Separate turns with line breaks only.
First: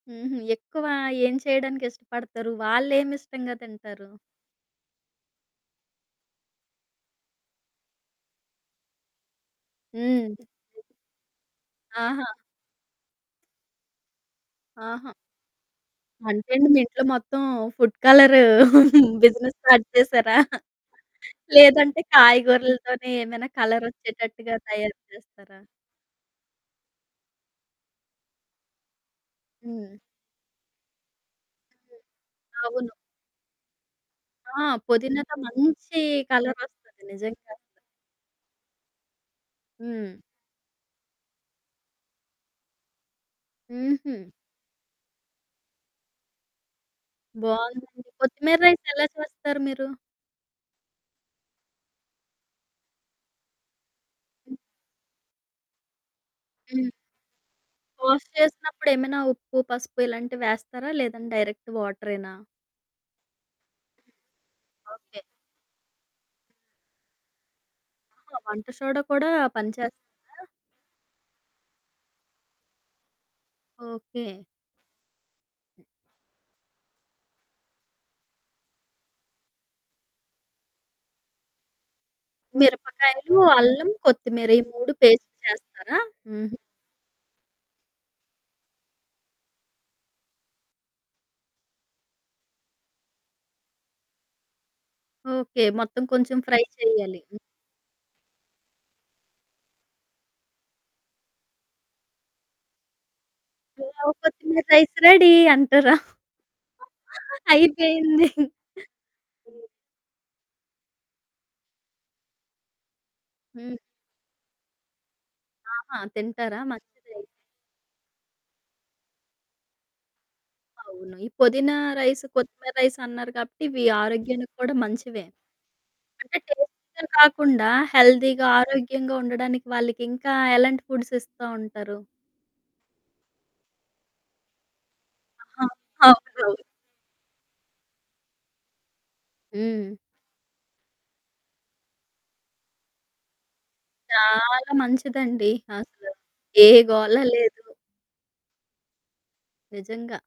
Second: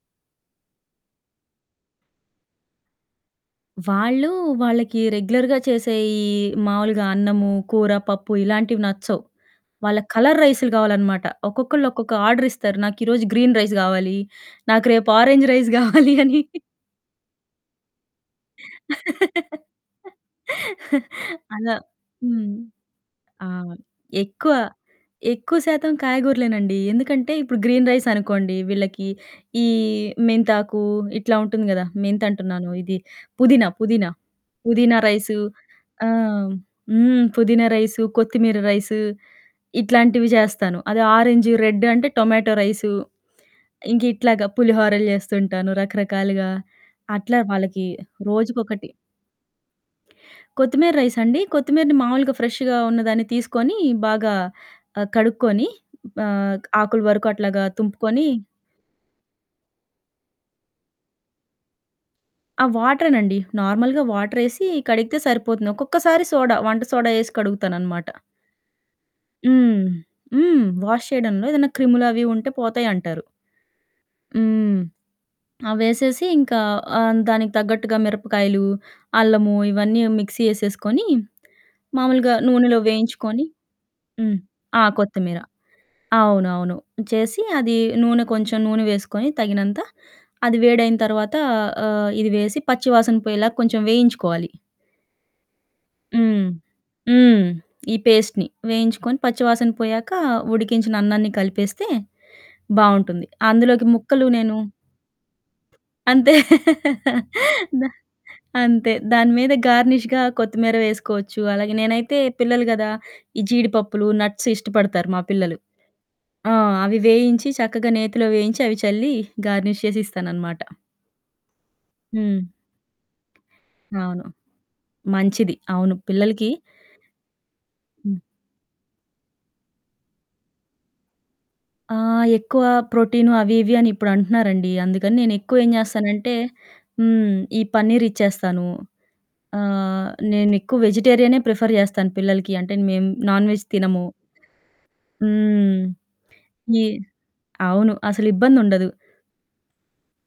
హుహు. ఎక్కువ ఏం చేయడానికి ఇష్టపడతారు? వాళ్ళేం ఇష్టంగా తింటారు?
వాళ్ళు వాళ్ళకి రెగ్యులర్‌గా చేసే ఈ మావులుగా అన్నము, కూర, పప్పు, ఇలాంటివి నచ్చవు. వాళ్ళకి
హ్మ్.
కలర్ రైసులు గావాలనమాట. ఒక్కొక్కళ్ళు ఒక్కొక్క
ఆహా!
ఆర్డరిస్తారు. నాకీ రోజు గ్రీన్ రైస్ గావాలి. నాకు రేపు
ఆహా!
ఆరంజ్ రైస్ గావాలి అని.
అంటే అండి మీ ఇంట్లో మొత్తం ఫుడ్ కలరు బిజినెస్ స్టార్ట్ చేసారా?
అలా
లేదంటే
హ్మ్.
కాయగూరలతోనే ఏదైనా
ఆ! ఎక్కువ
కలరొచ్చేటట్టుగా తయారు చేస్తారా?
ఎక్కువ శాతం కాయగూరలేనండి. ఎందుకంటే ఇప్పుడు గ్రీన్ రైస్ అనుకోండి వీళ్ళకి ఈ
హ్మ్.
మెంతాకు ఇట్లా ఉంటుంది గదా!
హ్మ్.
మెంతంటున్నాను
అవును.
ఇది పుదీనా, పుదీనా,
ఆ!
పుదీనా
పొదినాతో
రైసు
మంచి
ఆహ్, హ్మ్.
కలరొస్తది
హ్మ్.
నిజంగా.
పుదీనా రైసు, కొత్తిమీర రైసు
హ్మ్.
ఇట్లాంటివి చేస్తాను. అది ఆరెంజూ రెడ్డు అంటే టొమాటో రైసు. ఇంకా
హుహు.
ఇట్లాగా పులిహోరలు చేస్తుంటాను రకరకాలుగా. అట్లా వాళ్ళకి
బావుందండి. కొత్తిమీర రైస్
రోజుకొకటి.
ఎలా చేస్తారు మీరు?
కొత్తిమీర రైసండి కొత్తిమీరని మామూలుగా ఫ్రెషుగ ఉన్నదాన్ని తీసుకొని బాగా
హ్మ్.
ఆహ్, కడుక్కొని ఆహ్,
హ్మ్.
ఆకుల వరకు అట్లాగా
వాష్
తుంపుకొని
చేసినప్పుడు ఏమైనా ఉప్పు, పసుపు ఇలాంటివి వేస్తారా లేదంటే డైరెక్ట్ వాటరేనా?
ఆ వాటరేనండి. నార్మల్‌గా వాటరేసి కడిగితే
ఓకే.
సరిపోతుంది. ఒక్కొక్కసారి సోడా వంట సోడా ఏసి కడుగుతానన్నమాట.
ఓహో! వంట సోడా కూడా
హ్మ్.
పనిచేస్తందా?
హ్మ్. వాష్ చేయడంలో ఏదైనా క్రిములవి ఉంటే పోతాయంటారు.
ఓకే.
హ్మ్. అవేసేసి ఇంకా ఆహ్, దానికి తగ్గట్టుగా మిరపకాయలు, అల్లము ఇవన్నీ మిక్సీ ఏసేసుకొని మామూలుగా నూనెలో
మిరపకాయలు,
వేయించుకొని
అల్లం,
హ్మ్.
కొత్తిమీర ఈ
ఆ!
3 పేస్ట్
కొత్తిమీర
చేస్తారా? హుహు.
అవునువును చేసి అది నూనె కొంచెం నూనె వేసుకొని తగినంత అది వేడయిన తర్వాత ఆహ్, ఇది వేసి పచ్చి వాసన పొయ్యేలాగా కొంచెం వేయించుకోవాలి.
ఓకే. మొత్తం కొంచెం
హ్మ్.
ఫ్రై చెయ్యాలి. హ్మ్.
హ్మ్. ఈ పేస్ట్‌ని. వేయించుకొని పచ్చి వాసన పోయాక ఉడికించిన అన్నాన్ని కలిపేస్తే బావుంటుంది. అందులోకి
పులావు
ముక్కలు నేను
కొత్తిమీర రైస్ రెడీ అంటారా?
అంతే. దా
అయిపోయింది. హ్మ్.
అంతే దాని మీద గార్నిష్‌గా కొత్తిమీర వేసుకోవచ్చు. అలాగే నేనైతే పిల్లలు గదా ఈ
హ్మ్.
జీడిపప్పులు నట్స్ ఇష్టపడతారు మా పిల్లలు.
ఆహా!
ఆ!
తింటారా
అవి
మంచిదయితే.
వేయించి చక్కగా నేతిలో వేయించి అవి చల్లి గార్నిష్ చేసి ఇస్తాననమాట.
అవును. ఈ పొదీన రైసు,
హ్మ్.
కొత్తిమీర రైసు అన్నారు కాబట్టి ఇవి
అవును.
ఆరోగ్యానికి కూడా మంచివే.
మంచిది. అవును.
అంటే
పిల్లలకి
టేస్టు‌గా కాకుండా
హ్మ్.
హెల్దీగా ఆరోగ్యంగా ఉండడానికి వాళ్ళకి ఇంకా ఎలాంటి ఫుడ్స్ ఇస్తా ఉంటారు?
ఆహ్, ఎక్కువ ప్రోటీను అవి ఇవి అని ఇప్పుడంటున్నారండి. అందుకని నేనెక్కువ
ఆహా!
ఏం చేస్తానంటే
అవునవును.
హ్మ్. ఈ పన్నీర్ ఇచ్చేస్తాను.
హ్మ్.
ఆహ్, నేను ఎక్కువ వెజిటేరియనే ప్రిఫర్ చేస్తాను పిల్లలకి. అంటే మేము నాన్ వెజ్ తినము.
చాలా మంచిదండి.
హ్మ్.
అసలు ఏ
ఈ
గోల లేదు.
అవును. అసలిబ్బందుండదు.
నిజంగా.